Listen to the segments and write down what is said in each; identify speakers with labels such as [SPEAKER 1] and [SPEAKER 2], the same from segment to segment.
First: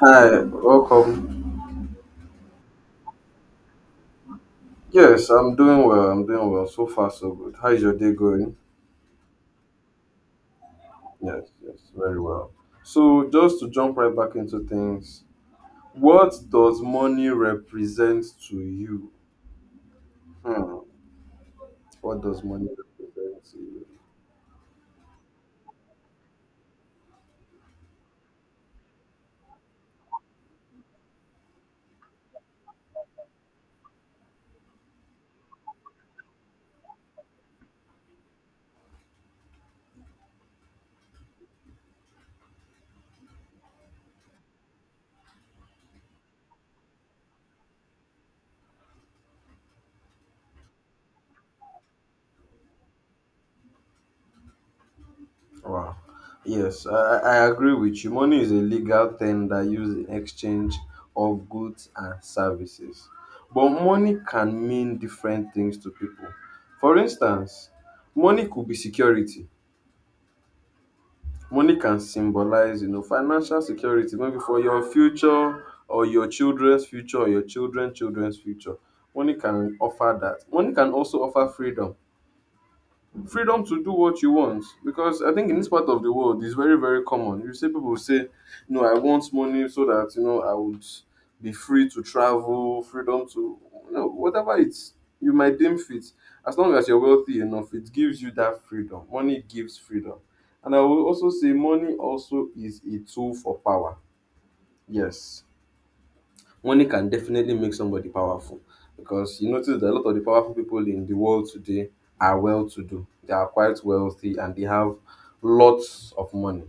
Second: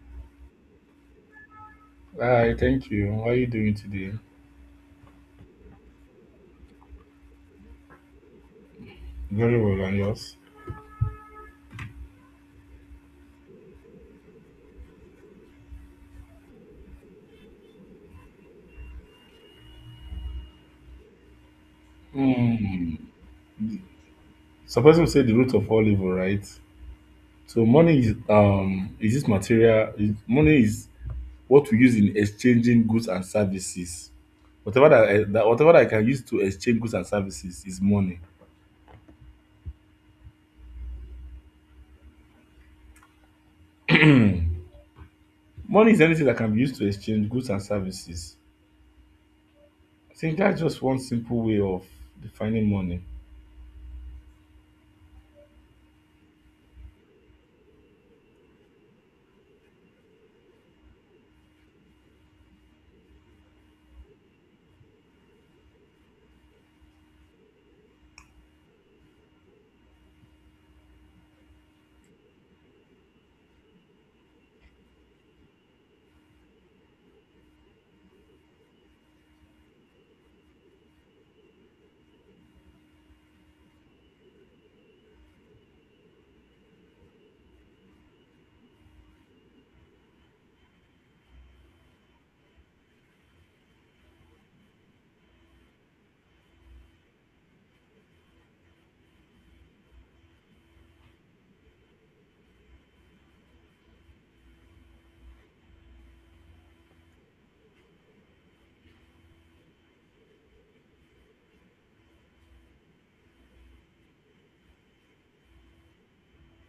[SPEAKER 1] Hi, welcome.
[SPEAKER 2] Hi, thank you. How are you doing today?
[SPEAKER 1] Yes, I'm doing well. I'm doing well. So far, so good. How is your day going?
[SPEAKER 2] Very well, and yours?
[SPEAKER 1] Yes, yes, very well. So, just to jump right back into things, what does money represent to you? Hmm. What does money
[SPEAKER 2] Hmm.
[SPEAKER 1] represent to you?
[SPEAKER 2] Suppose we say the root of all evil, right? So money is this material? Money is what we use in exchanging goods and services. Whatever that I can use to exchange goods and services is money. Money is anything that can be used to exchange goods and services. I think that's just one simple way of defining money.
[SPEAKER 1] Wow. Yes, I agree with you. Money is a legal term that uses in exchange of goods and services. But money can mean different things to people. For instance, money could be security. Money can symbolize, you know, financial security maybe for your future or your children's future or your children's future. Money can offer that. Money can also offer freedom to do what you want, because I think in this part of the world it's very, very common. You see people say, "No, I want money so that, you know, I would be free to travel, freedom to, you know, whatever it's you might deem fit. As long as you're wealthy enough, it gives you that freedom. Money gives freedom, and I will also say money also is a tool for power. Yes, money can definitely make somebody powerful, because you notice that a lot of the powerful people in the world today are well to do. They are quite wealthy and they have lots of money,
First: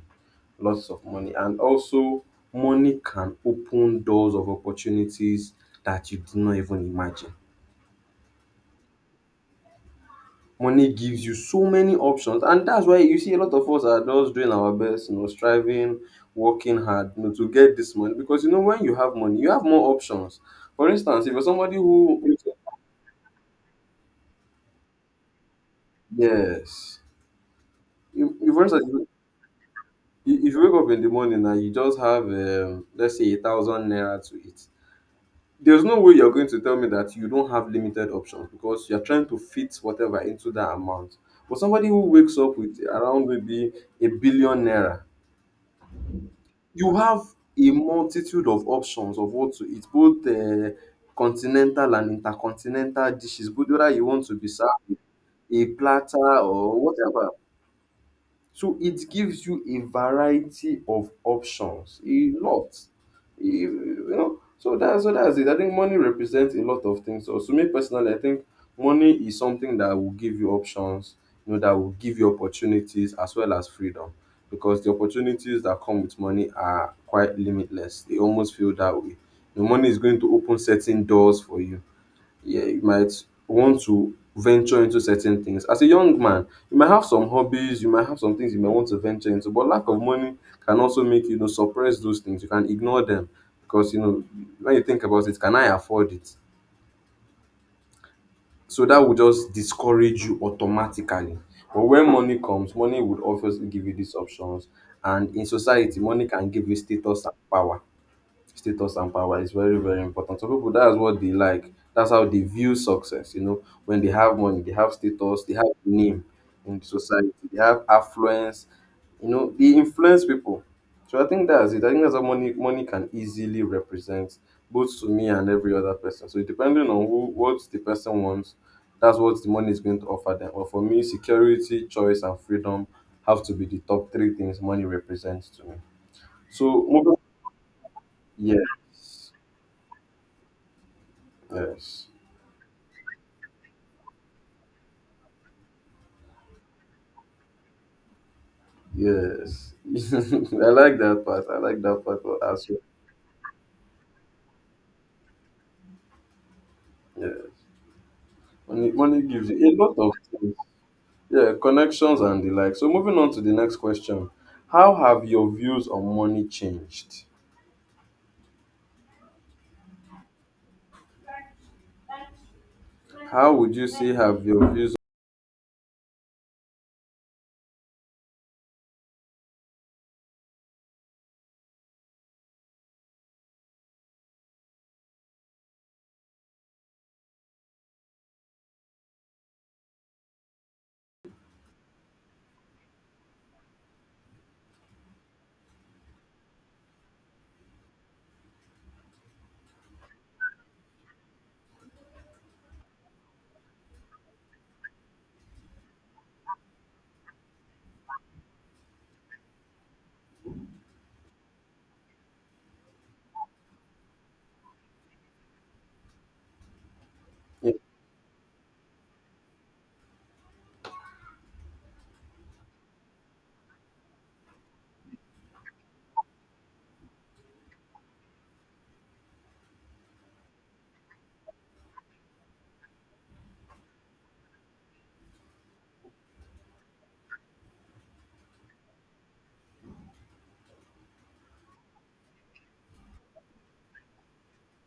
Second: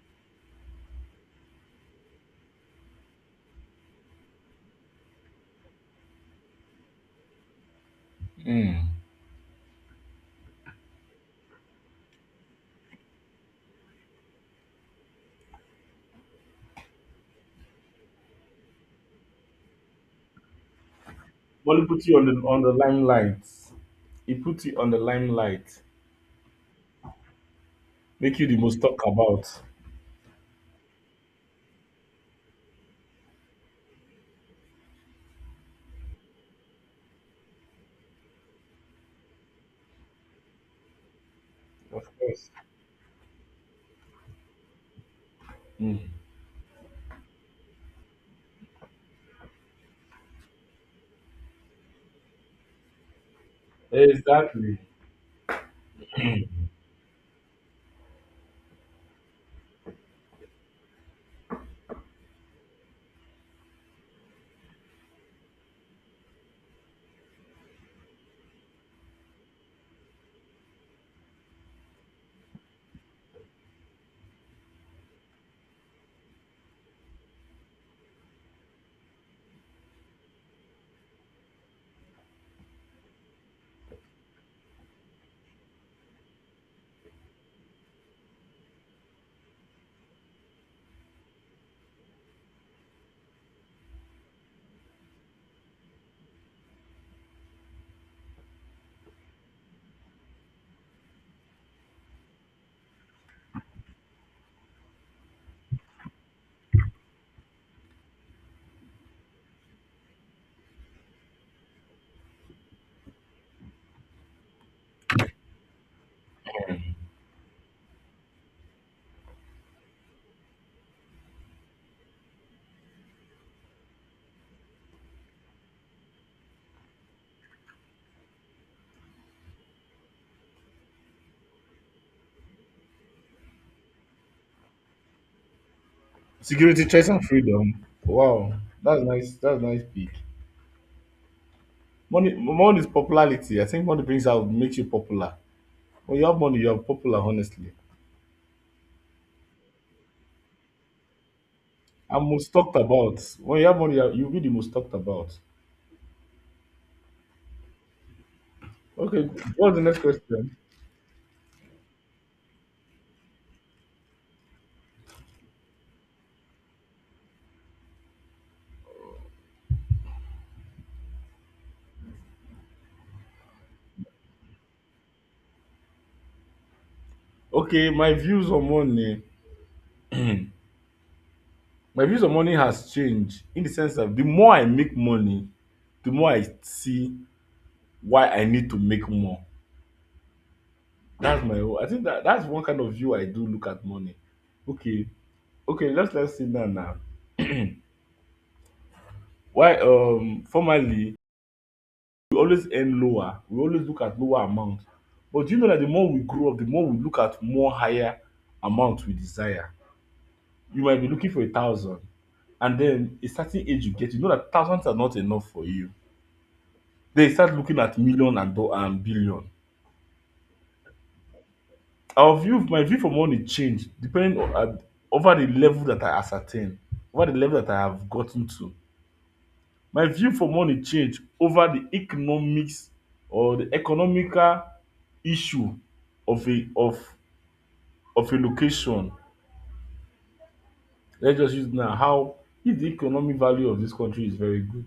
[SPEAKER 1] lots of money. And also, money can open doors of opportunities that you did not even imagine.
[SPEAKER 2] Hmm.
[SPEAKER 1] Money gives you so many options, and that's why you see a lot of us are just doing our best, you know, striving, working hard, you know, to get this money. Because, you know, when you have money, you have more options. For instance, if you're somebody
[SPEAKER 2] Money put you
[SPEAKER 1] who...
[SPEAKER 2] on the limelight. It put you on the limelight,
[SPEAKER 1] Yes. If,
[SPEAKER 2] make you
[SPEAKER 1] if,
[SPEAKER 2] the
[SPEAKER 1] for
[SPEAKER 2] most talked
[SPEAKER 1] instance,
[SPEAKER 2] about.
[SPEAKER 1] if you wake up in the morning and you just have, let's say, 1,000 naira to it, there's no way you're going to tell me that you don't have limited options, because you're trying to fit whatever into that amount. But somebody who
[SPEAKER 2] Of
[SPEAKER 1] wakes
[SPEAKER 2] course.
[SPEAKER 1] up with around maybe 1 billion naira,
[SPEAKER 2] Mm.
[SPEAKER 1] you have a multitude of options of what to eat, both continental and intercontinental dishes, both whether you want to be served
[SPEAKER 2] Exactly.
[SPEAKER 1] with a platter or whatever. So it gives you a variety of options, a lot. You know, so that's, so that's it. I think money represents a lot of things. So to me personally, I think money is something that will give you options, you know, that will give you opportunities as well as freedom. Because the opportunities that come with money are quite limitless. They almost feel that way. The money is going to open certain doors for you, yeah, you might want to venture into certain things. As a young man, you might have some hobbies, you might have some things you might want to venture into, but lack of money can also make you, you know, suppress those things. You can ignore them because, you know, when you think about it, can I afford it? So that will just discourage you automatically. But when money comes, money would obviously give you these options. And in society, money can give you status and power. Status and power is very, very important. So people, that's what they like. That's how they view success. You know, when they have money, they have status, they have name in the society, they have affluence. You know, they influence people. So I think that's it. I think that's how money can easily represent both to me and every other person. So depending on who, what the person wants, that's what the money is going to offer them. Or for me, security, choice, and freedom have to be the top three things money represents to me.
[SPEAKER 2] Security,
[SPEAKER 1] So
[SPEAKER 2] choice, and freedom. Wow, that's
[SPEAKER 1] yes
[SPEAKER 2] nice. That's nice pick.
[SPEAKER 1] yes.
[SPEAKER 2] Money is popularity. I think money brings out makes you popular. When you have money, you are popular. Honestly,
[SPEAKER 1] Yes. I like that part. I like that part
[SPEAKER 2] I'm
[SPEAKER 1] of
[SPEAKER 2] most
[SPEAKER 1] as
[SPEAKER 2] talked
[SPEAKER 1] well.
[SPEAKER 2] about. When you have money, you'll be the most talked about.
[SPEAKER 1] Yes. Money
[SPEAKER 2] Okay,
[SPEAKER 1] gives you a
[SPEAKER 2] what's the
[SPEAKER 1] lot
[SPEAKER 2] next
[SPEAKER 1] of things.
[SPEAKER 2] question?
[SPEAKER 1] Yeah, connections and the like. So moving on to the next question. How have your views on money changed? How would you say have your views...
[SPEAKER 2] Okay, my views on money. My views on money has changed in the sense that the more I make money, the more I see why I need to make more. That's my own. I think that that's one kind of view I do look at money. Okay, okay, let's sit down now. Why, formerly, we always earn lower, we always look at lower amounts. But do you know that the more we grow up, the more we look at more higher amount we desire. You might be looking for 1,000, and then a certain age you get, you know that thousands are not enough for you. Then you start looking at million and billion. My view for money changed depending on over the level that I ascertain, over the level that I have gotten to. My view for money change over the economics or the economical issue of a of a location. Let's just use now how if the economic value of dis country is very good,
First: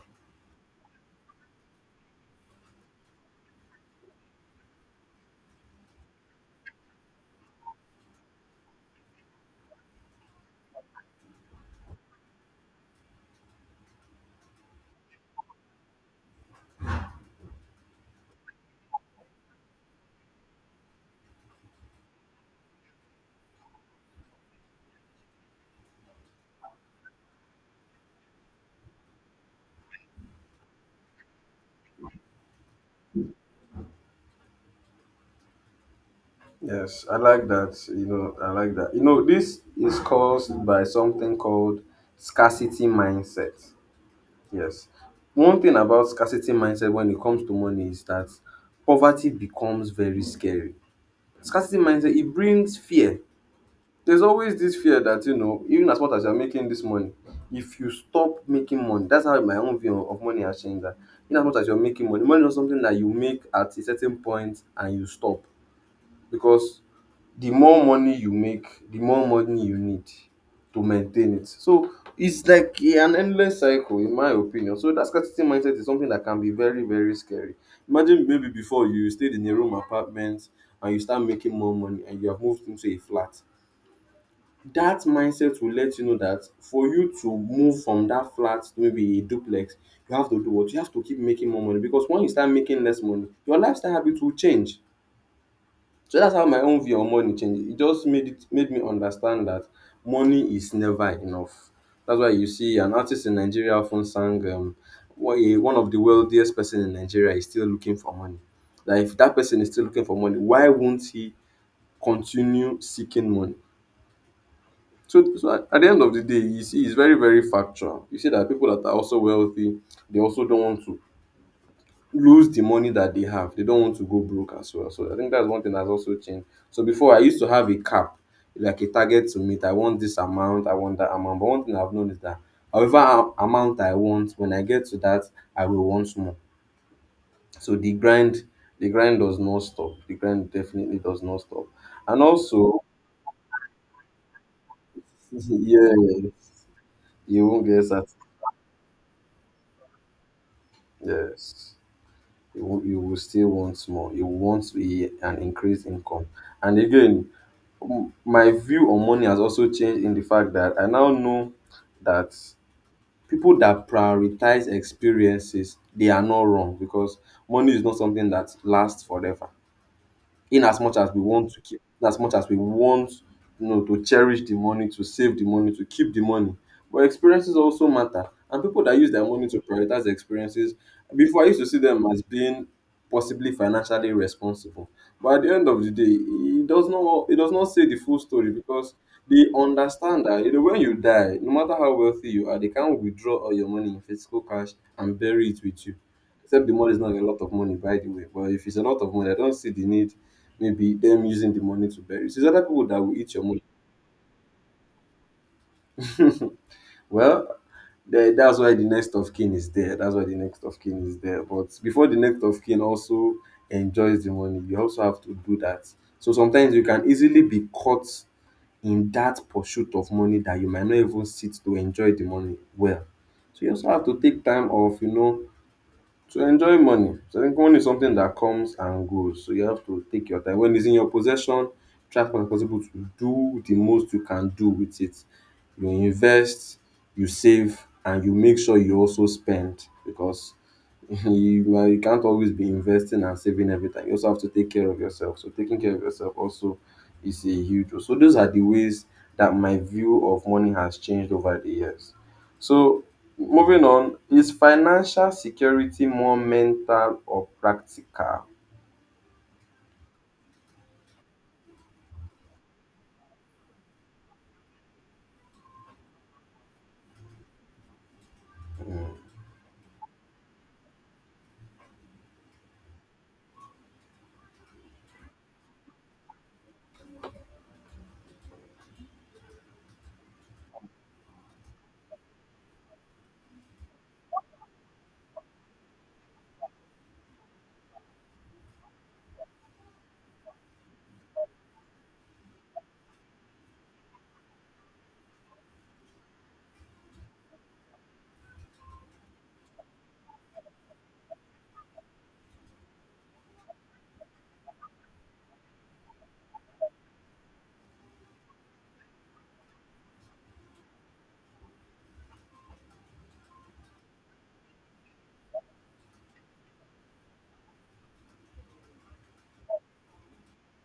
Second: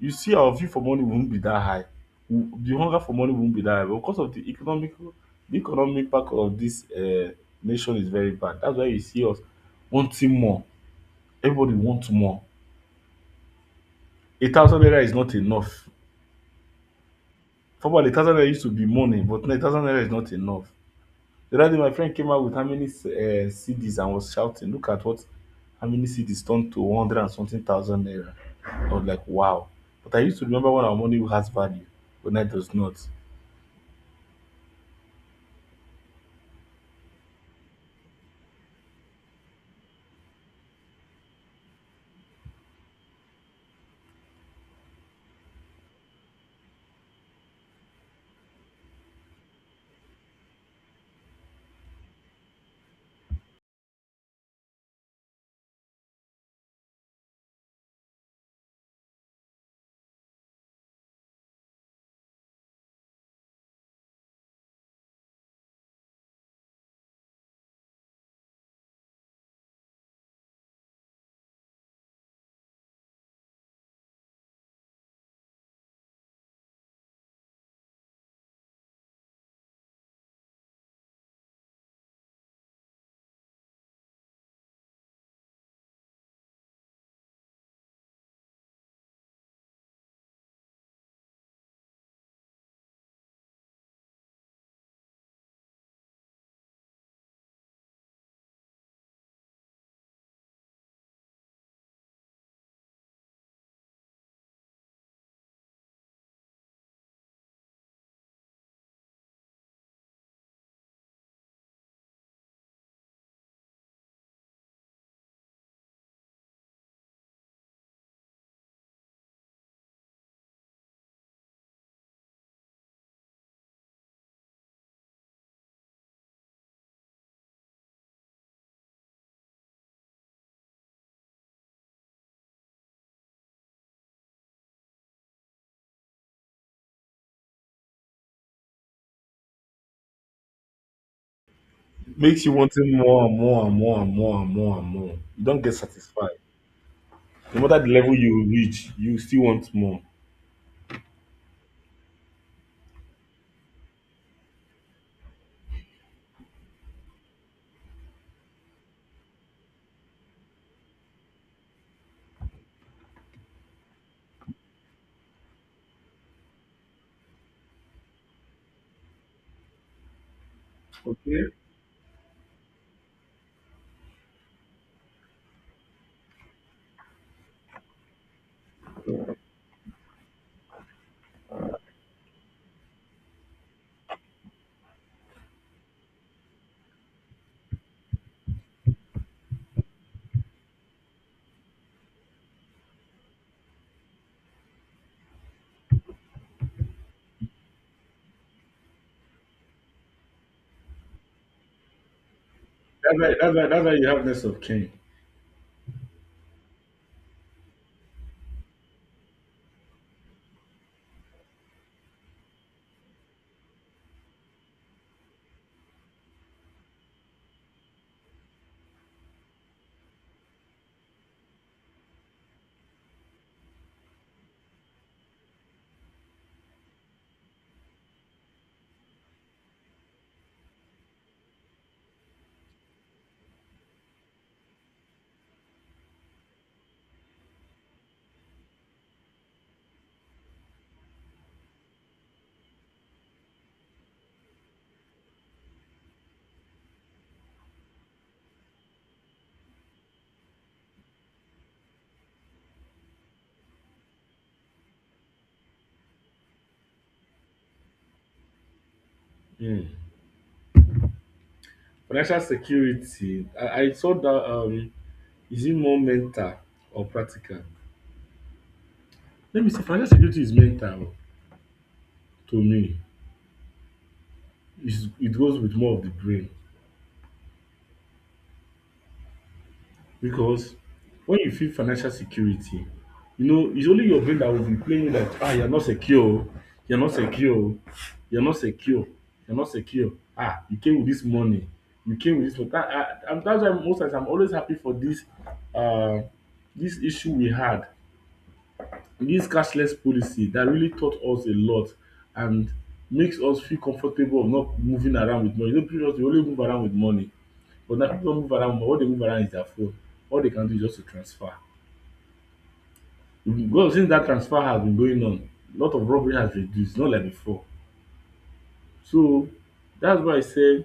[SPEAKER 2] you see our view for money won't be dat high. The hunger for money won't be dat high, but because of the economic back of dis nation is very bad. Dats why you see us wanting more, everybody want more. 1,000 naira is not enough. Formerly, 1,000 naira used to be money, but now 1,000 naira is not enough. The other day, my friend came out with how many CDs and was shouting, "Look at what how many CDs turned to one hundred and something thousand naira." I was like, "Wow!" But I used to remember when our money has value, but now it does not.
[SPEAKER 1] Yes, I like that. You know, I like that. You know, this is caused by something called scarcity mindset. Yes. One thing about scarcity mindset when it comes to money is that poverty becomes very scary. Scarcity mindset, it brings fear. There's always this fear that, you know, even as much as you're making this money, if you stop making money, that's how my own view of money has changed. That in as much as you're making money, money is not something that you make at a certain point and you stop, because the more money you make, the more money you need to maintain it. So it's like an endless cycle, in my opinion. So that scarcity mindset is something that can be very, very scary. Imagine maybe before you stayed in a room apartment and you start making more money and you have moved into a flat. That mindset will let you know that for you to move from that flat to maybe a duplex, you have to do what? You have to keep making more money, because when you start making less money, your lifestyle habits will change. So that's how my own view on money changed. It just made it, made me understand that money is never enough. That's why you see an artist in Nigeria often sang, one of the wealthiest person in Nigeria is still looking for money. Like if that person is still looking for money, why won't he continue seeking money? So at the end of the day, you see, it's very, very factual. You see that people that are also wealthy, they also don't want to lose the money that they have. They don't want to go broke as well. So I think that's one thing that's also changed. So before I used to have a cap, like a target to meet. I want this amount, I want that amount. But one thing I've known is that however amount I want, when I get to that, I will want more. So the grind does not stop. The grind definitely does not stop.
[SPEAKER 2] It
[SPEAKER 1] And
[SPEAKER 2] makes you
[SPEAKER 1] also,
[SPEAKER 2] wanting more and more and more and more and more and more. You don't get
[SPEAKER 1] yes,
[SPEAKER 2] satisfied.
[SPEAKER 1] you
[SPEAKER 2] No
[SPEAKER 1] won't
[SPEAKER 2] matter
[SPEAKER 1] get
[SPEAKER 2] the
[SPEAKER 1] that.
[SPEAKER 2] level you reach, you still want more.
[SPEAKER 1] Yes, you will still want more. You want to be an increased income. And again, my view on money has also changed in the fact that I now know that people that prioritize experiences, they are not wrong, because money is not something that lasts forever. In as much as we
[SPEAKER 2] Okay,
[SPEAKER 1] want to keep, in as much as we want, you know, to cherish the money, to save the money, to keep the money, but experiences also matter. And people that use their money to prioritize experiences, before I used to see them as being possibly financially responsible. But at the end of the day, it does not say the full story. Because they understand that, you know, when you die, no matter how wealthy you are, they can't withdraw all your money in physical cash and bury it with you. Except the money is not a lot of money, by the way. But if it's a lot of money, I don't see the need maybe them using the money to bury. So it's other people that will
[SPEAKER 2] that's why
[SPEAKER 1] eat your
[SPEAKER 2] that's
[SPEAKER 1] money.
[SPEAKER 2] why that's why you have less of kin.
[SPEAKER 1] Well, that's why the next of kin is there. That's why the next of kin is there. But before the next of kin also enjoys the money, you also have to do that. So sometimes you can easily be caught in that pursuit of money that you might not even sit to enjoy the money well. So you also have to take time off, you know, to enjoy money. So I think money is something that comes and goes. So you have to take your time. When it's in your possession, try as much as possible to do the most you can do with it. You invest, you save, and you make sure you also spend, because you can't always be investing and saving every time. You also have to take care of yourself. So taking care of yourself also is a huge role. So those are the ways that my view of money has changed over the years. So, moving on, is financial security more mental or practical?
[SPEAKER 2] Mm. Financial security. I saw that. Is it more mental or practical? Let me see, financial security is mental to me. It goes with more of the brain, because when you feel financial security, you know it's only your brain that will be playing you, like, ah, you're not secure oh, you're not secure oh, you're not secure, you're not secure. Ah, you came with this money, you came with this money. That ah And that's why most times I'm always happy for um this issue we had. This cashless policy that really taught us a lot and makes us feel comfortable of not moving around with money. You know, previously we only move around with money, but now people don't move around. All they move around is their phone. All they can do is just to transfer. Because since that transfer has been going on, a lot of robbery has reduced, not like before. So that's why I say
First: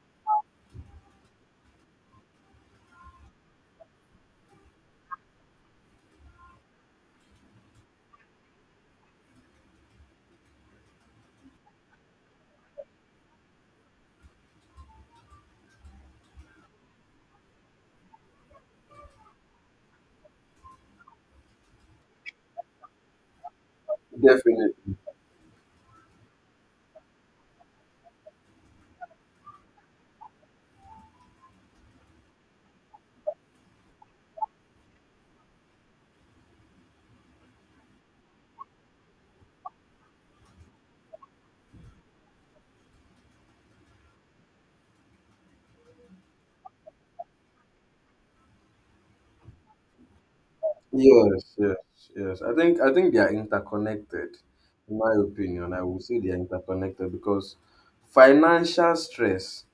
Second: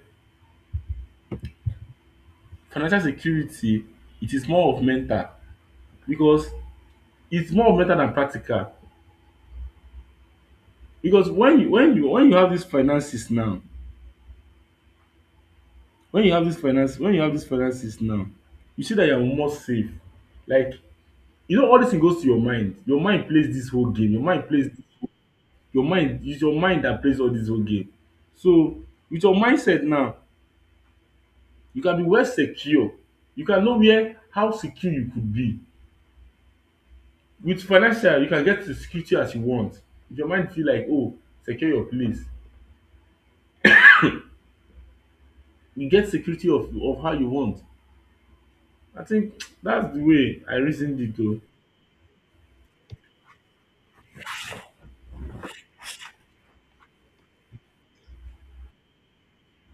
[SPEAKER 2] financial security, it is more of mental, because it's more of mental than practical. Because when you have these finances now, when you have this finances now, you see that you are more safe. Like, you know, all this thing goes to your mind. Your mind plays this whole game.
[SPEAKER 1] Definitely.
[SPEAKER 2] Your mind, it's your mind that plays all this whole game. So with your mindset now, you can be well secure, you can know where, how secure you could be. With financial, you can get the security as you want. If your mind feel like, oh, secure your place, you get security of how you want. I think that's the way I reasoned it o.
[SPEAKER 1] Yes, yes, yes. I think they are interconnected. In my opinion, I would say they are interconnected because financial stress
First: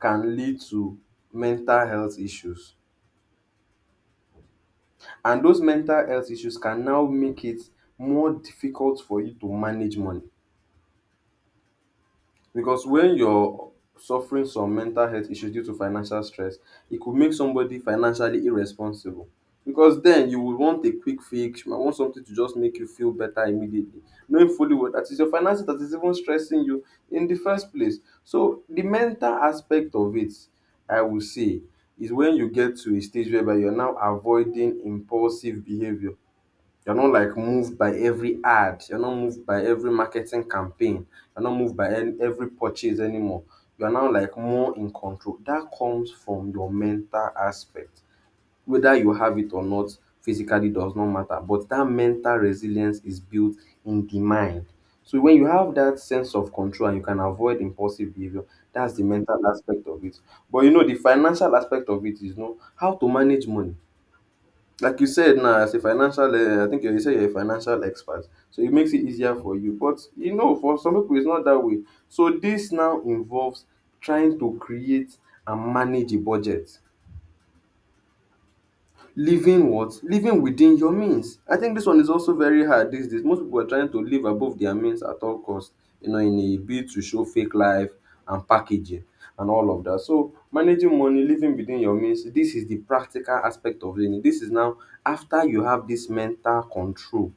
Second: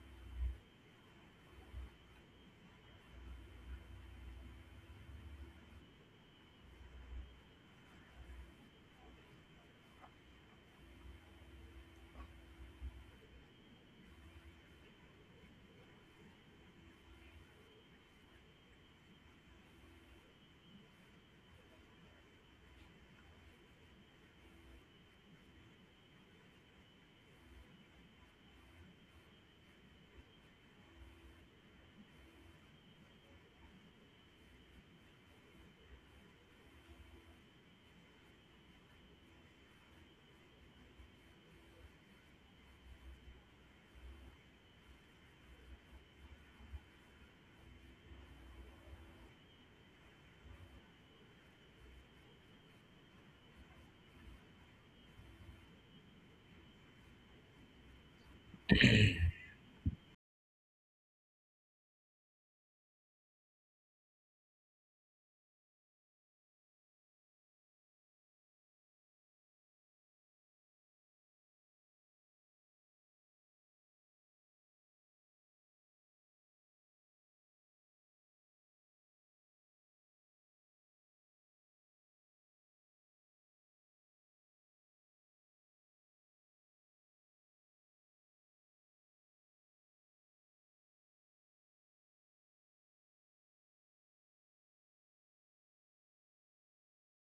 [SPEAKER 1] can lead to mental health issues. And those mental health issues can now make it more difficult for you to manage money. Because when you're suffering some mental health issues due to financial stress, it could make somebody financially irresponsible. Because then you would want a quick fix, you might want something to just make you feel better immediately, knowing fully well that is your finances that is even stressing you in the first place. So the mental aspect of it, I would say, is when you get to a stage whereby you're now avoiding impulsive behavior. You're not like moved by every ad. You're not moved by every marketing campaign. You're not moved by every purchase anymore. You're now like more in control. That comes from your mental aspect. Whether you have it or not, physically does not matter. But that mental resilience is built in the mind. So when you have that sense of control and you can avoid impulsive behavior, that's the mental aspect of it. But you know, the financial aspect of it is you know how to manage money. Like you said now, as a financial I think you said you're a financial expert, so it makes it easier for you. But you know, for some pipu it's not that way. So dis now involves trying to create and manage a budget. Living what? Living within your means. I think this one is also very hard these days. Most people are trying to live above their means at all cost, you know, in a bid to show fake life and packaging and all of that. So managing money, living within your means, this is the practical aspect of living. This is now after you have this mental control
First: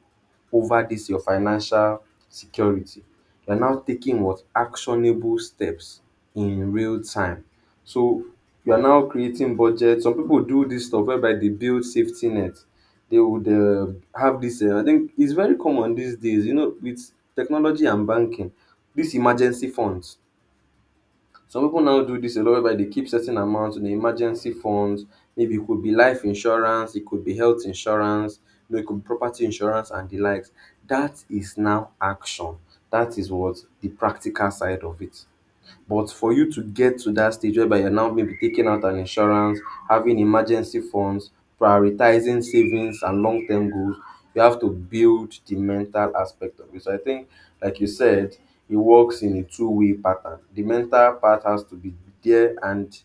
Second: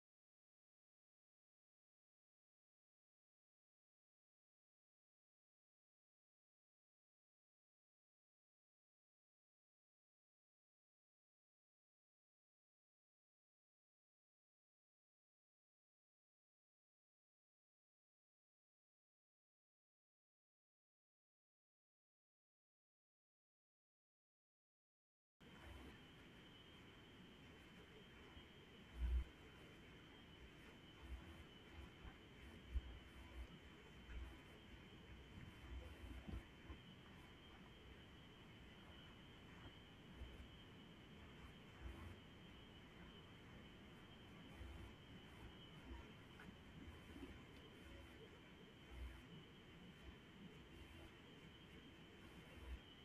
[SPEAKER 1] over this your financial security. You're now taking what actionable steps in real time. So you are now creating budget. Some people do this stuff whereby they build safety net. They would have this. I think it's very common these days. You know, with technology and banking, this emergency funds. Some pipu now do dis a lot whereby dey keep certain amount in the emergency funds. Maybe e could be life insurance, e could be health insurance, you know, e could be property insurance and the likes. Dat is now action. Dat is what? The practical side of it. But for you to get to that stage whereby you're now maybe taking out an insurance, having emergency funds, prioritizing savings and long term goals, you have to build the mental aspect of it. So I think, like you said, it works in a two-way pattern. The mental part has to be there, and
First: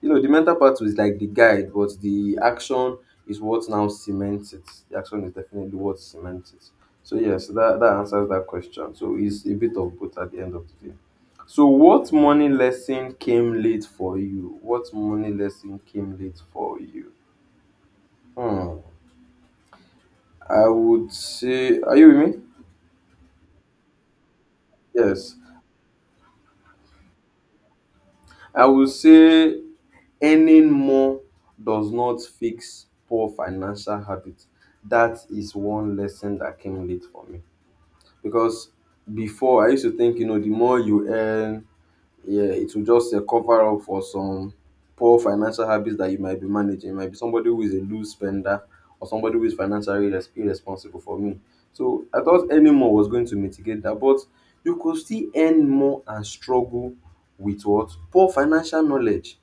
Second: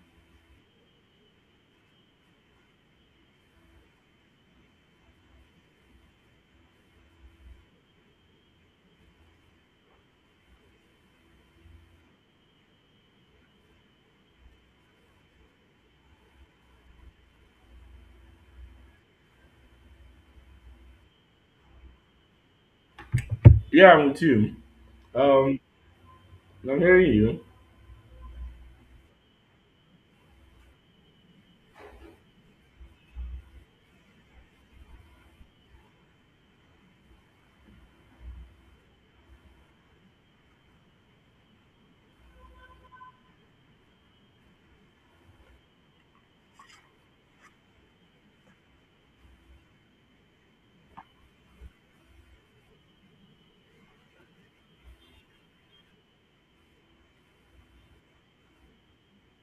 [SPEAKER 1] you know, the mental part was like the guide, but the action is what now cements it. The action is definitely what cements it. So yes, that answers that question. So it's a bit of both at the end of the day. So what money lesson came late for you? What money lesson came late for you? Hmm. I would say, are you with me?
[SPEAKER 2] Yeah, I'm with you.
[SPEAKER 1] Yes.
[SPEAKER 2] um I'm hearing you.
[SPEAKER 1] I would say earning more does not fix poor financial habits. That is one lesson that came late for me because before I used to think, you know, the more you earn, yeah, it will just cover up for some poor financial habits that you might be managing. It might be somebody who is a loose spender or somebody who is financially irresponsible for me. So I thought earning more was going to mitigate that, but you could still earn more and struggle with what? Poor financial knowledge.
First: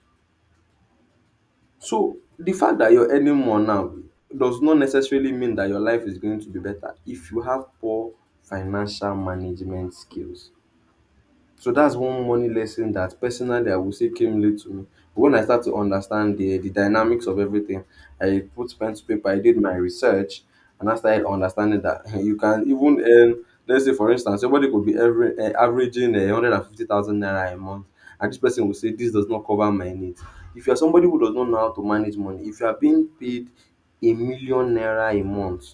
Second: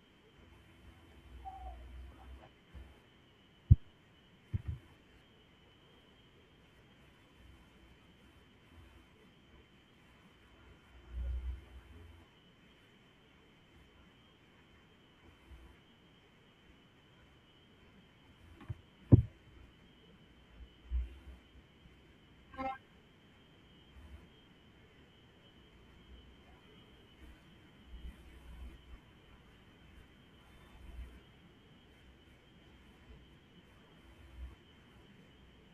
[SPEAKER 1] So the fact that you're earning more now does not necessarily mean that your life is going to be better if you have poor financial management skills. So that's one money lesson that personally I would say came late to me. But when I start to understand the dynamics of everything, I put pen to paper, I did my research, and I started understanding that you can even earn, let's say for instance, somebody could be averaging 150,000 naira a month, and this person will say, this does not cover my needs. If you're somebody who does not know how to manage money, if you are being paid a million naira a month,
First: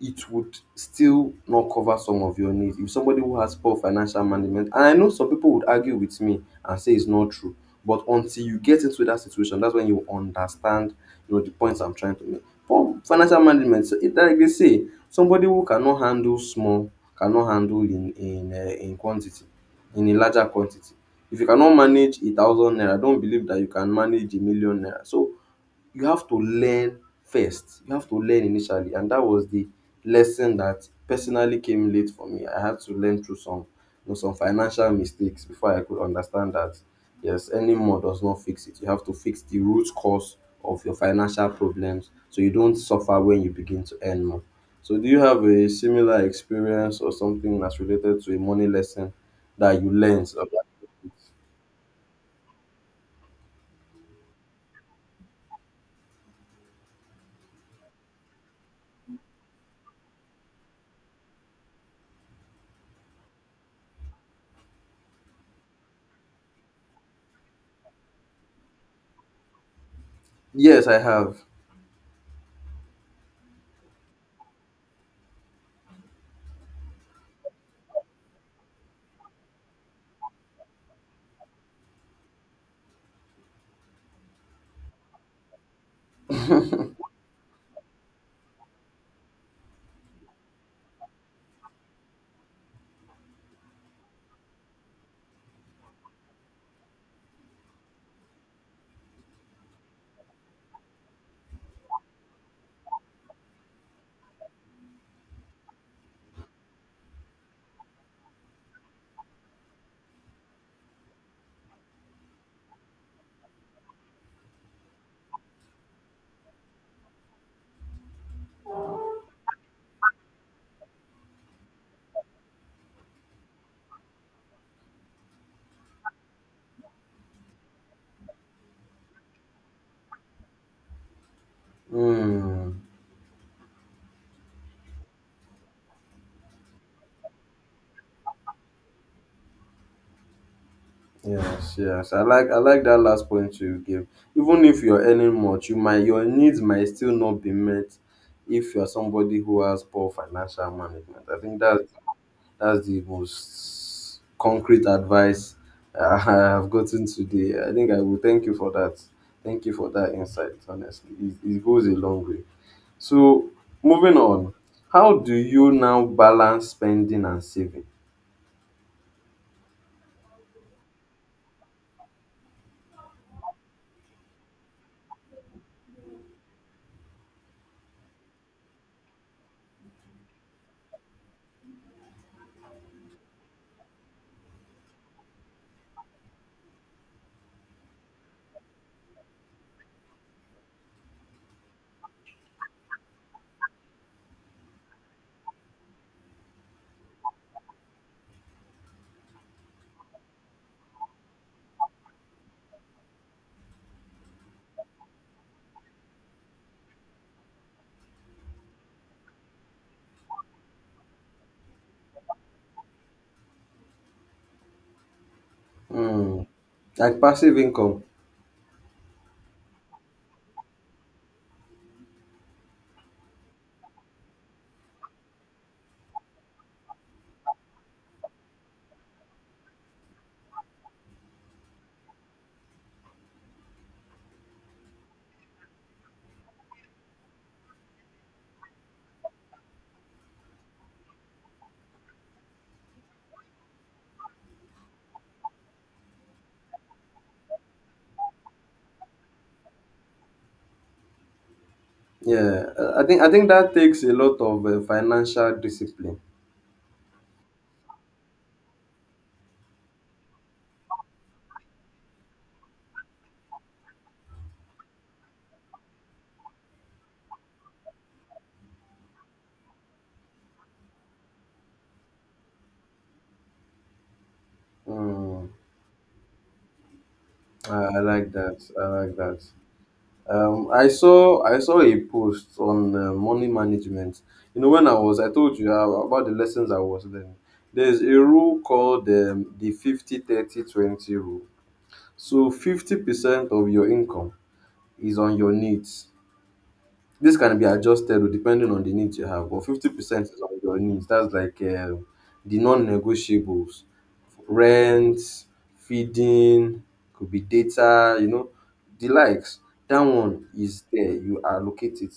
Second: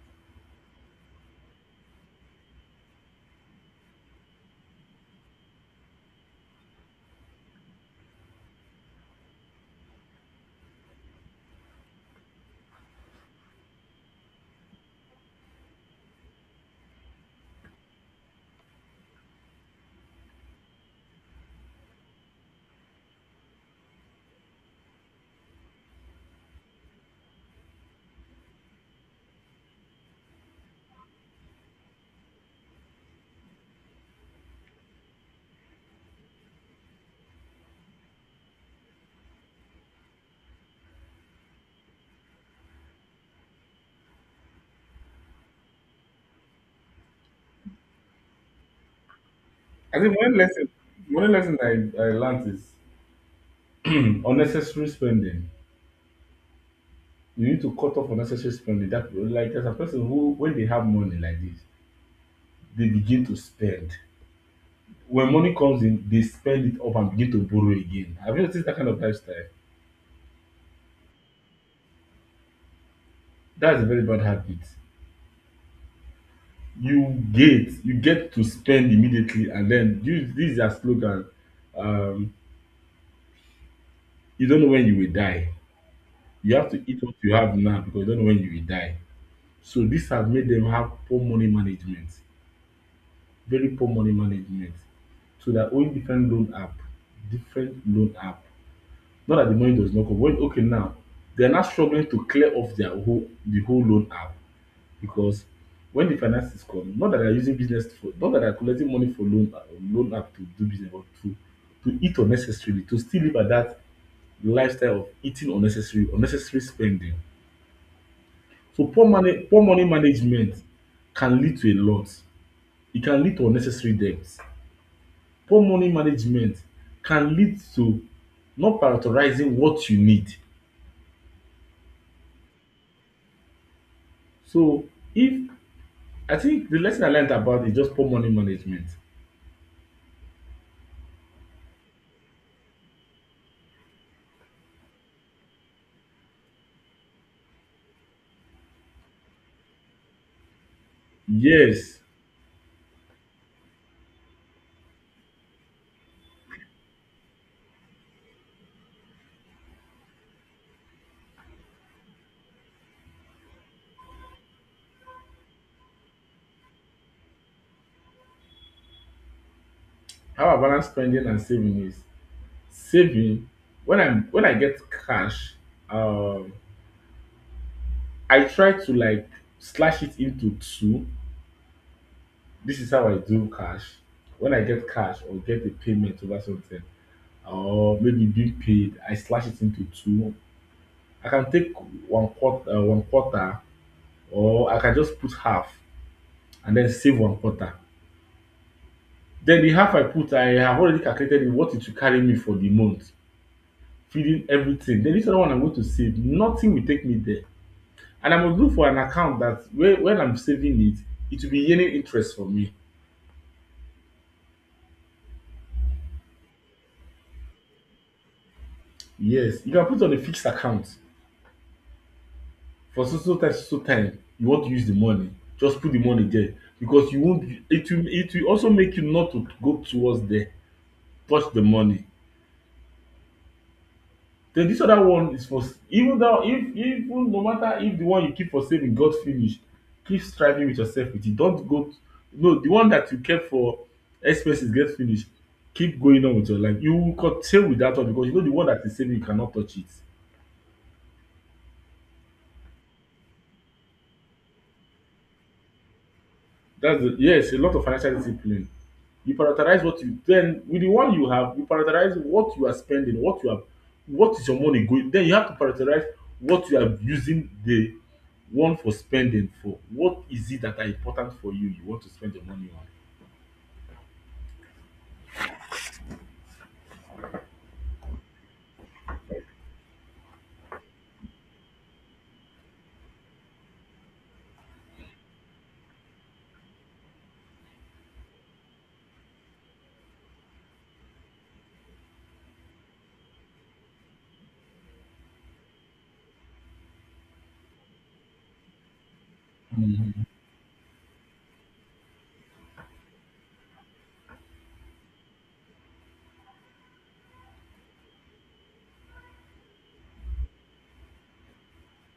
[SPEAKER 1] it would still not cover some of your needs if somebody who has poor financial management. And I know some people would argue with me and say it's not true, but until you get into that situation, that's when you understand, you know, the points I'm trying to make. Poor financial management. So it like they say, somebody who cannot handle small cannot handle in quantity in a larger quantity. If you cannot manage a thousand naira, don't believe that you can manage a million naira. So you have to learn first. You have to learn initially, and that was the lesson that personally came late for me. I had to learn through some, you know, some financial mistakes before I could understand that yes, any more does not fix it. You have to fix the root cause of your financial problems so you don't suffer when you begin to earn more. So, do you have a similar experience or something that's related to a money lesson that you
[SPEAKER 2] I think
[SPEAKER 1] learned?
[SPEAKER 2] one lesson I learned is unnecessary spending. You need to cut off unnecessary spending. That, like, there's a person who, when they have money like this, they begin to spend. When money comes in, they spend it up and begin to borrow again. Have you noticed that kind of lifestyle?
[SPEAKER 1] Yes, I have.
[SPEAKER 2] That's a very bad habit. You get to spend immediately, and then, you, this is their slogan. Um, you don't know when you will die. You have to eat what you have now because you don't know when you will die. So this has made them have poor money management, very poor money management. So that owing different loan app, different loan app. Not that the money does not come. When, okay, now, they are now struggling to clear off the whole loan app, because when the finances come, not that they are using business for, not that they are collecting money for loan app to do business, but to eat unnecessarily, to still live at that lifestyle of eating unnecessary, unnecessary spending. So poor money management can lead to a lot. It can lead to unnecessary debts. Poor money management can lead to not prioritizing what you need.
[SPEAKER 1] Hmm.
[SPEAKER 2] So, if I think the lesson I learned about is just poor money management.
[SPEAKER 1] Yes, yes. I like that last point you give. Even if you're earning much, your needs might still not be met if you're somebody who has poor financial management. I think that
[SPEAKER 2] Yes,
[SPEAKER 1] that's the most concrete advice I have gotten today. I think I will thank you for that. Thank you for that insight. Honestly, it goes a long way. So moving on, how do you now balance spending and saving?
[SPEAKER 2] how I balance spending and saving is saving. When I get cash, um I try to, like, slash it into two. This is how I do cash. When I get cash or get a payment over something, or maybe being paid, I slash it into two. I can take one quarter, or I can just put half and then save one quarter. Then the half I put, I have already calculated what it will carry me for the month, feeding everything. Then this other one I'm going to save, nothing will take me there. And I must look for an account that, where, when I'm saving it, it will be earning interest for me.
[SPEAKER 1] Hmm. Like passive income.
[SPEAKER 2] Yes, you can put on a fixed account for so so time, so so time. You want to use the money, just put the money there, because you won't. It will also make you not to go towards there, touch the money. Then dis other one is for even dat one. If, even no matter if de one you keep for saving got finish, keep striving with yourself with it. Don't go. No, de one dat you kept for expenses get finish, keep going on with your life, you will continue with dat one, because you know de one dat is saving you cannot touch it.
[SPEAKER 1] Yeah, I think that takes a lot of financial discipline.
[SPEAKER 2] That's the, yes, a lot of financial discipline. You prioritize what you, then with the one you have, you prioritize what you are spending, what you have, what is your money going. Then you have to prioritize what you are using the one for spending for. What is it that are important for you? You want to spend your money on.
[SPEAKER 1] Mm, I like that. I like that. I saw a post on money management. You know, I told you about the lessons I was learning. There's a rule called the 50/30/20 rule. So 50% of your income is on your needs. This can be adjusted o, depending on the needs you have, but 50% is on your needs. That's like the non-negotiables. Rent, feeding, could be data, you know, the likes. That one is there, you allocate it.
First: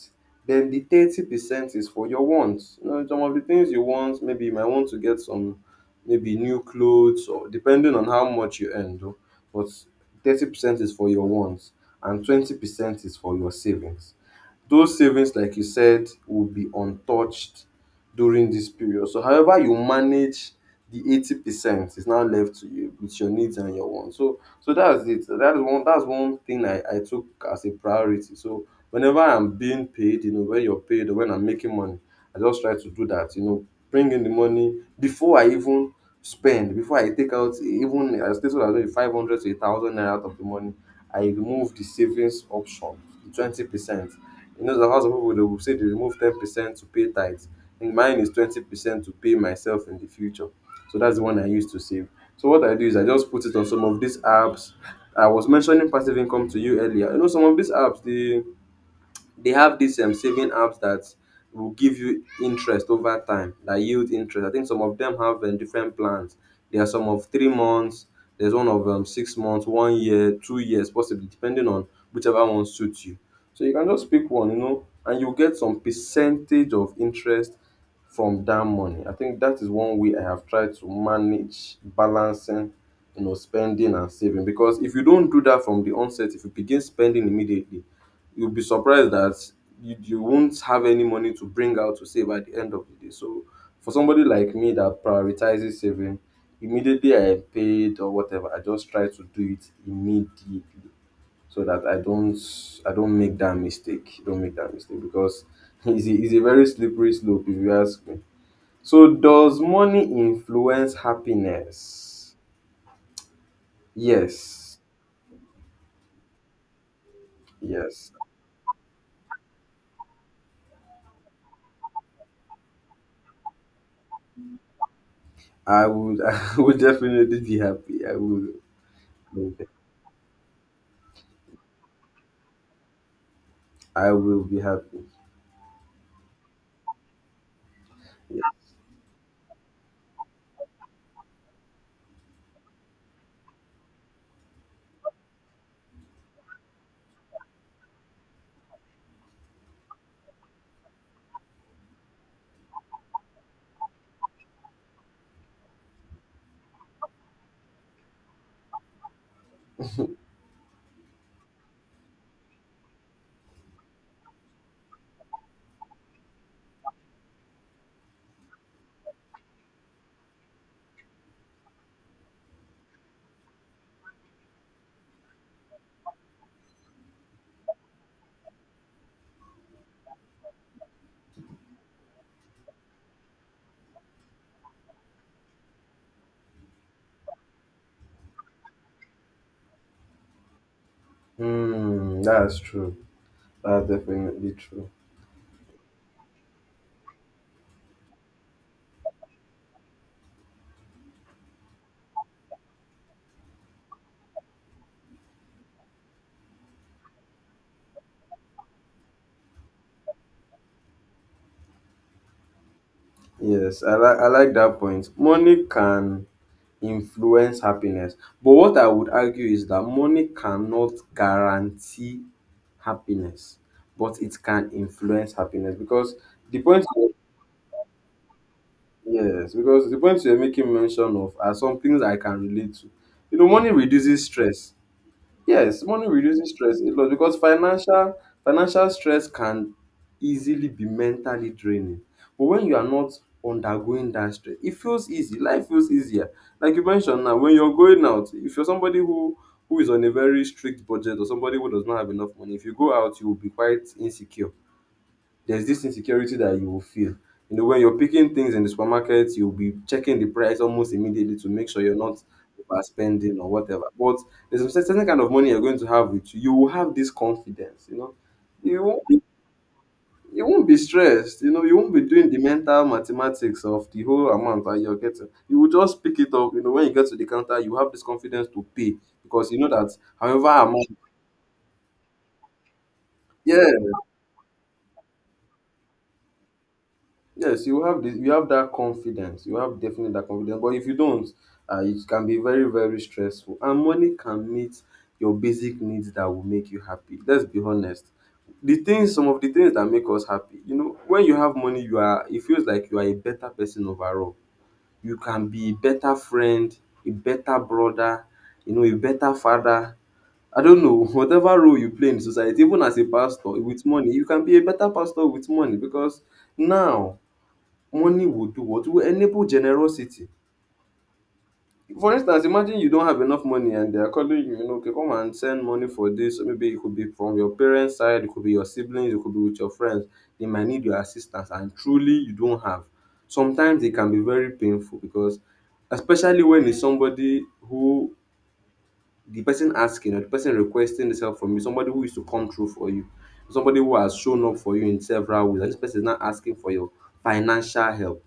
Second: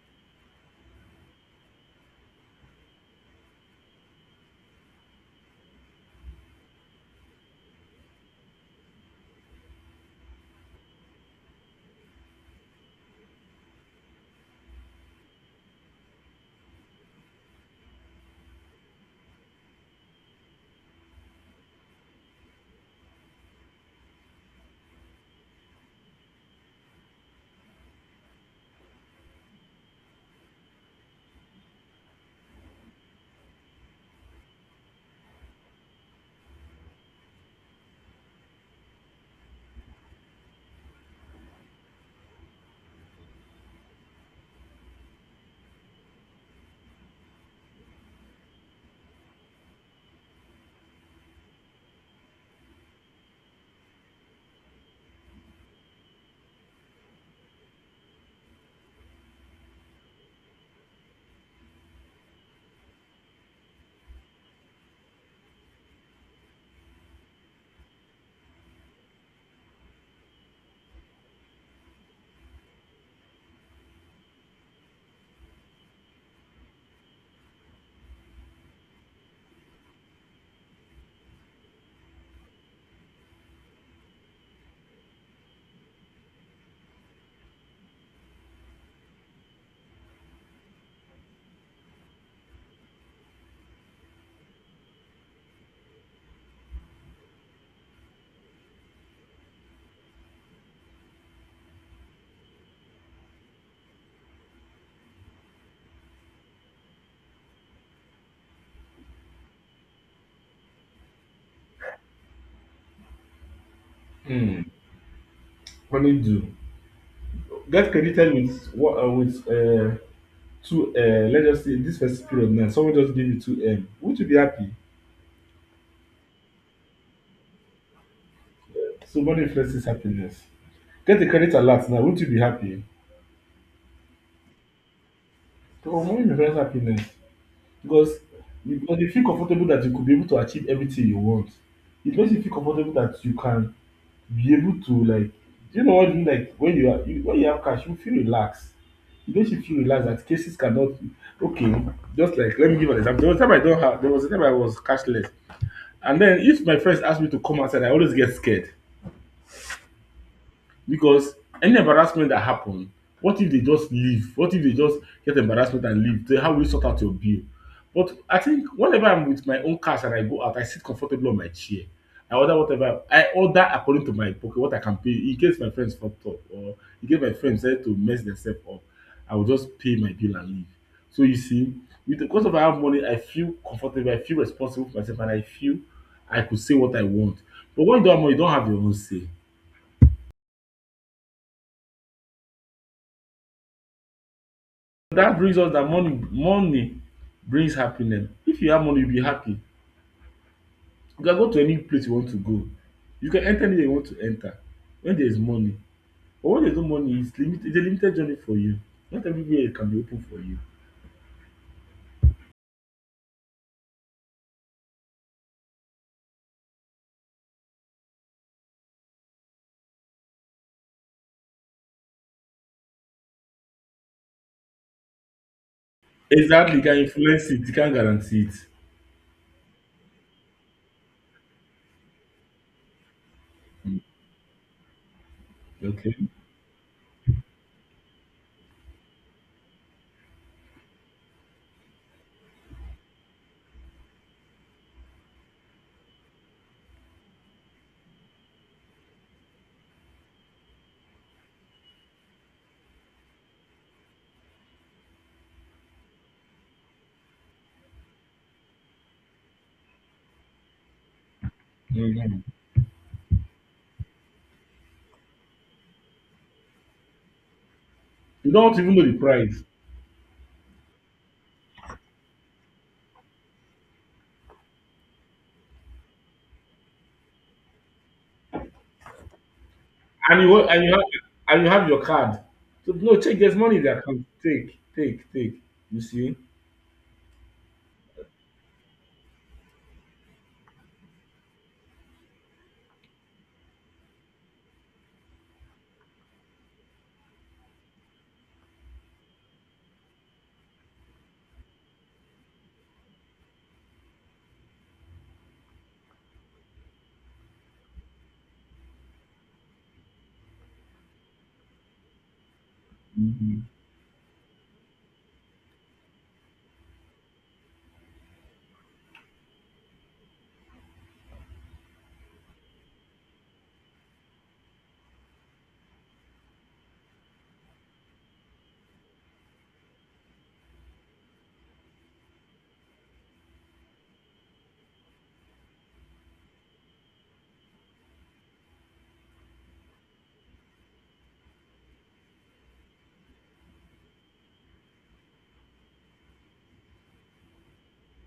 [SPEAKER 1] Then the 30% is for your wants. You know, some of the things you want, maybe you might want to get some maybe new clothes or depending on how much you earn though. But 30% is for your wants and 20% is for your savings. Those savings, like you said, will be untouched during this period. So however you manage the 80% is now left to you with your needs and your wants. So that's it. That's one thing I took as a priority. So whenever I'm being paid, you know, when you're paid or when I'm making money, I just try to do that, you know, bring in the money before I even spend, before I take out even I stated as well 500 to a thousand naira out of the money, I remove the savings option, the 20%. You know, the house of people they will say they remove 10% to pay tithes. I think mine is 20% to pay myself in the future. So that's the one I used to save. So what I do is I just put it on some of these apps. I was mentioning passive income to you earlier. You know, some of these apps, they have these saving apps that will give you interest over time that yield interest. I think some of them have different plans. There are some of 3 months. There's one of 6 months, 1 year, 2 years, possibly depending on whichever one suits you. So you can just pick one, you know, and you get some percentage of interest from that money. I think that is one way I have tried to manage balancing, you know, spending and saving. Because if you don't do that from the onset, if you begin spending immediately, you'll be surprised that you won't have any money to bring out to save at the end of the day. So for somebody like me that prioritizes saving, immediately I am paid or whatever, I just try to do it immediately so that I don't make that mistake. Don't make that mistake because it's a very slippery slope if you ask me. So does money influence happiness?
[SPEAKER 2] Hmm.
[SPEAKER 1] Yes.
[SPEAKER 2] Honeydew. Get
[SPEAKER 1] Yes.
[SPEAKER 2] credited with two. Let's just say this first period now. Someone just give you two M. Would you be happy?
[SPEAKER 1] I would I would definitely be happy. I would.
[SPEAKER 2] So money
[SPEAKER 1] Okay.
[SPEAKER 2] influences happiness. Get the credit alert now. Would you be happy?
[SPEAKER 1] I will be happy.
[SPEAKER 2] So money represents happiness, because
[SPEAKER 1] Yeah.
[SPEAKER 2] you feel comfortable that you could be able to achieve everything you want. It makes you feel comfortable that you can be able to, like, do you know what I mean, like, when you have cash, you feel relaxed. It makes you feel relaxed that cases cannot. Okay, just, like, let me give an example. There was a time I was cashless. And then if my friends ask me to come outside, I always get scared. Because any embarrassment that happen, what if they just leave? What if they just get embarrassment and leave? Then how will you sort out your bill? But I think whenever I'm with my own cash and I go out, I sit comfortable on my chair. I order whatever I order according to my pocket, what I can pay. In case my friends fucked up, or in case my friends decide to mess themselves up, I will just pay my bill and leave. So you see, with the cost of I have money, I feel comfortable, I feel responsible for myself, and I feel I could say what I want. But when you don't have money, you don't have your own say.
[SPEAKER 1] Hmm, that's true. That's definitely true.
[SPEAKER 2] That brings us that money brings happiness. If you have money, you'll be happy. You can go to any place you want to go. You can enter anywhere you want to enter when there is money. But when there's no money, it's a limited journey for you. Not everywhere can be open for you.
[SPEAKER 1] Yes, I like that point. Money can influence happiness, but what I would argue is that money cannot guarantee happiness, but it can influence happiness because the
[SPEAKER 2] Exactly, you
[SPEAKER 1] point,
[SPEAKER 2] can influence it, you can't guarantee it.
[SPEAKER 1] yes, because the points you're making mention of are some things I can relate to. You know, money reduces stress. Yes, money
[SPEAKER 2] Okay.
[SPEAKER 1] reduces stress a lot because financial stress can easily be mentally draining. But when you are not undergoing that stress, it feels easy. Life feels easier. Like you mentioned now, when you're going out, if you're somebody who is on a very strict budget or somebody who does not have enough money, if you go out, you will be quite insecure there's This insecurity that you will feel. You know, when you're picking things in the supermarket, you'll be checking the price almost immediately to make sure you're not
[SPEAKER 2] Mhm.
[SPEAKER 1] overspending or whatever. But there's a certain kind of money you're going to have with you. You will have this confidence, you know.
[SPEAKER 2] You don't
[SPEAKER 1] You
[SPEAKER 2] even
[SPEAKER 1] won't
[SPEAKER 2] know the
[SPEAKER 1] be,
[SPEAKER 2] price.
[SPEAKER 1] you won't be stressed, you know, you won't be doing the mental mathematics of the whole amount that you're getting. You will just pick it up, you know, when you get to the counter, you have this confidence to pay because you know that
[SPEAKER 2] And
[SPEAKER 1] however
[SPEAKER 2] you wa-
[SPEAKER 1] amount,
[SPEAKER 2] and you have your card. So, no, check, there's
[SPEAKER 1] yeah.
[SPEAKER 2] money in the account. Take, take, take. You see?
[SPEAKER 1] Yes, you have this. You have that confidence. You have definitely that confidence. But if you don't, it can be very very stressful. And money can meet your basic needs that will make you happy. Let's be honest. The things, some of the things that make us happy. You know, when you have money, you are. It feels like you are a better person overall. You can be a better friend, a better brother, you know, a better father. I don't know, whatever role you play in society, even as a pastor
[SPEAKER 2] Mhm.
[SPEAKER 1] with money, you can be a better pastor with money because now money will do what? Will enable generosity. For instance, imagine you don't have enough money and they are calling you, you know, okay, come and send money for this. Or maybe it could be from your parents' side, it could be your siblings, it could be with your friends. They might need your assistance and truly you don't have. Sometimes it can be very painful because especially when it's somebody who the person asking or the person requesting this help from you, somebody who used to come through for you, somebody who has shown up for you in several ways, and this person is now asking for your financial help.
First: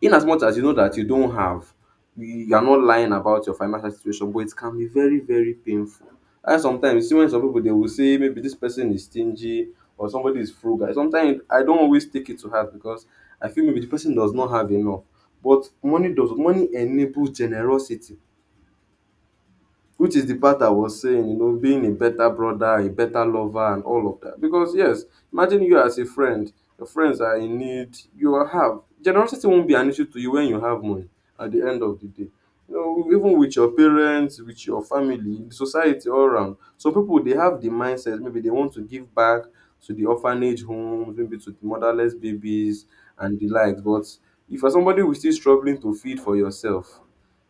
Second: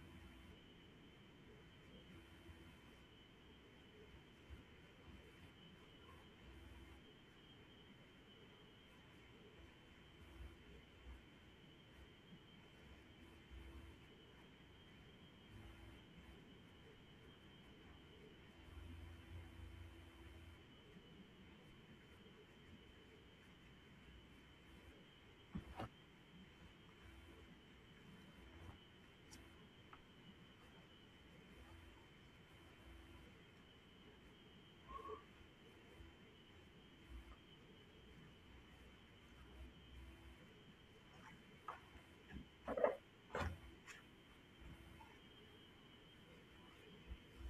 [SPEAKER 1] In as much as you know that you don't have, you are not lying about your financial situation, but it can be very very painful. And sometimes you see when some people, they will say maybe this person is stingy or somebody is frugal. Sometimes I don't always take it to heart because I feel maybe the person does not have enough. But money does, money enables generosity, which is the part I was saying, you know, being a better brother, a better lover, and all of that. Because, yes, imagine you as a friend, your friends are in need, you are- have generosity won't be an issue to you when you have money at the end of the day. You know, even with your parents, with your family, the society all around. Some people they have the mindset, maybe they want to give back to the orphanage homes, maybe to the motherless babies and the likes. But if you're somebody who's still struggling to feed for yourself,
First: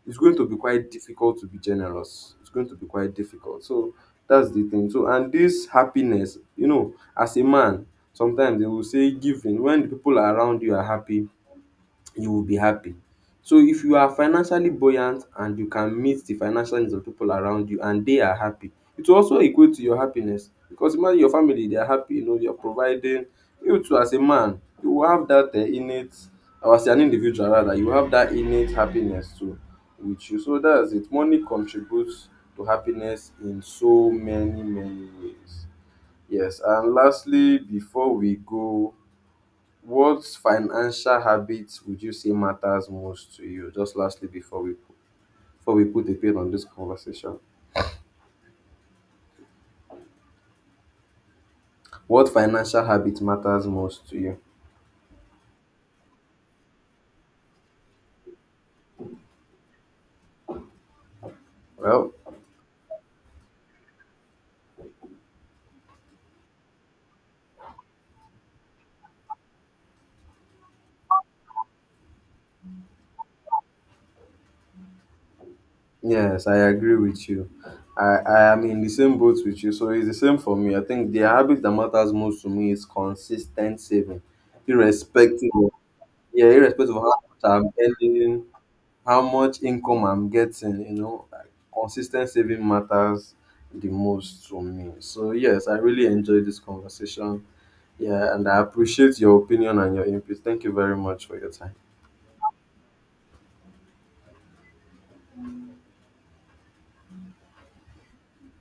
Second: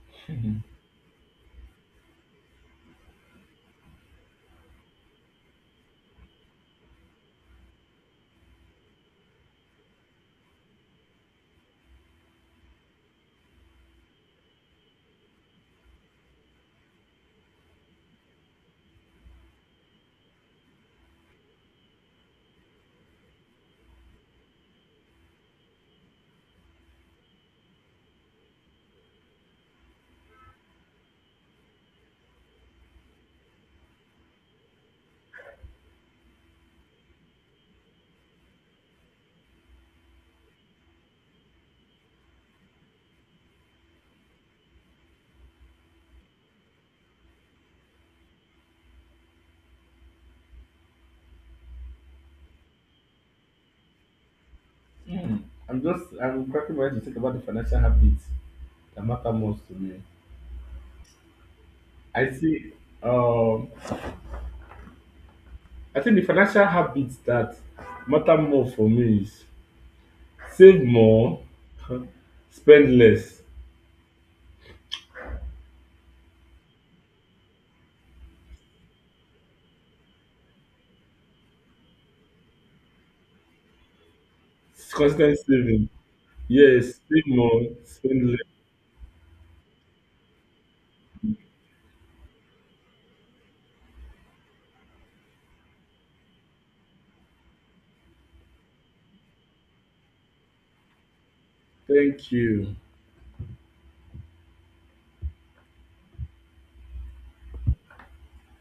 [SPEAKER 1] it's going to be quite difficult to be generous. It's going to be quite difficult. So that's the thing. So and this happiness, you know, as a man, sometimes they will say giving when the people around you are happy, you will be happy. So if you are financially buoyant and you can meet the financial needs of people around you and they are happy, it will also equate to your happiness because imagine your family they are happy, you know, you're providing. You too as a man, you will have that innate, or as an individual rather, you have that innate happiness too with you. So that's it. Money contributes to happiness in so many, many ways. Yes, and lastly, before we go, what financial habits would you say matters most to you? Just lastly, before we put a pin on this conversation, what financial habit matters most to you?
[SPEAKER 2] I'm cracking my head to think about the financial habits that matter most to me.
[SPEAKER 1] Well,
[SPEAKER 2] I see. Um, I think the financial habits that matter more for me is save more, spend less.
[SPEAKER 1] yes, I agree with you. I am in the same boat with you, so it's the same for me. I think the habit that matters most to me is consistent saving,
[SPEAKER 2] It's constant
[SPEAKER 1] irrespective of,
[SPEAKER 2] saving.
[SPEAKER 1] yeah, irrespective
[SPEAKER 2] Yes,
[SPEAKER 1] of
[SPEAKER 2] save more, spend less.
[SPEAKER 1] how much income I'm getting, you know, like consis saving matters the most to me. So yes, I really enjoyed this conversation. Yeah, and I appreciate your opinion and your input. Thank you very much for your time.
[SPEAKER 2] Thank you.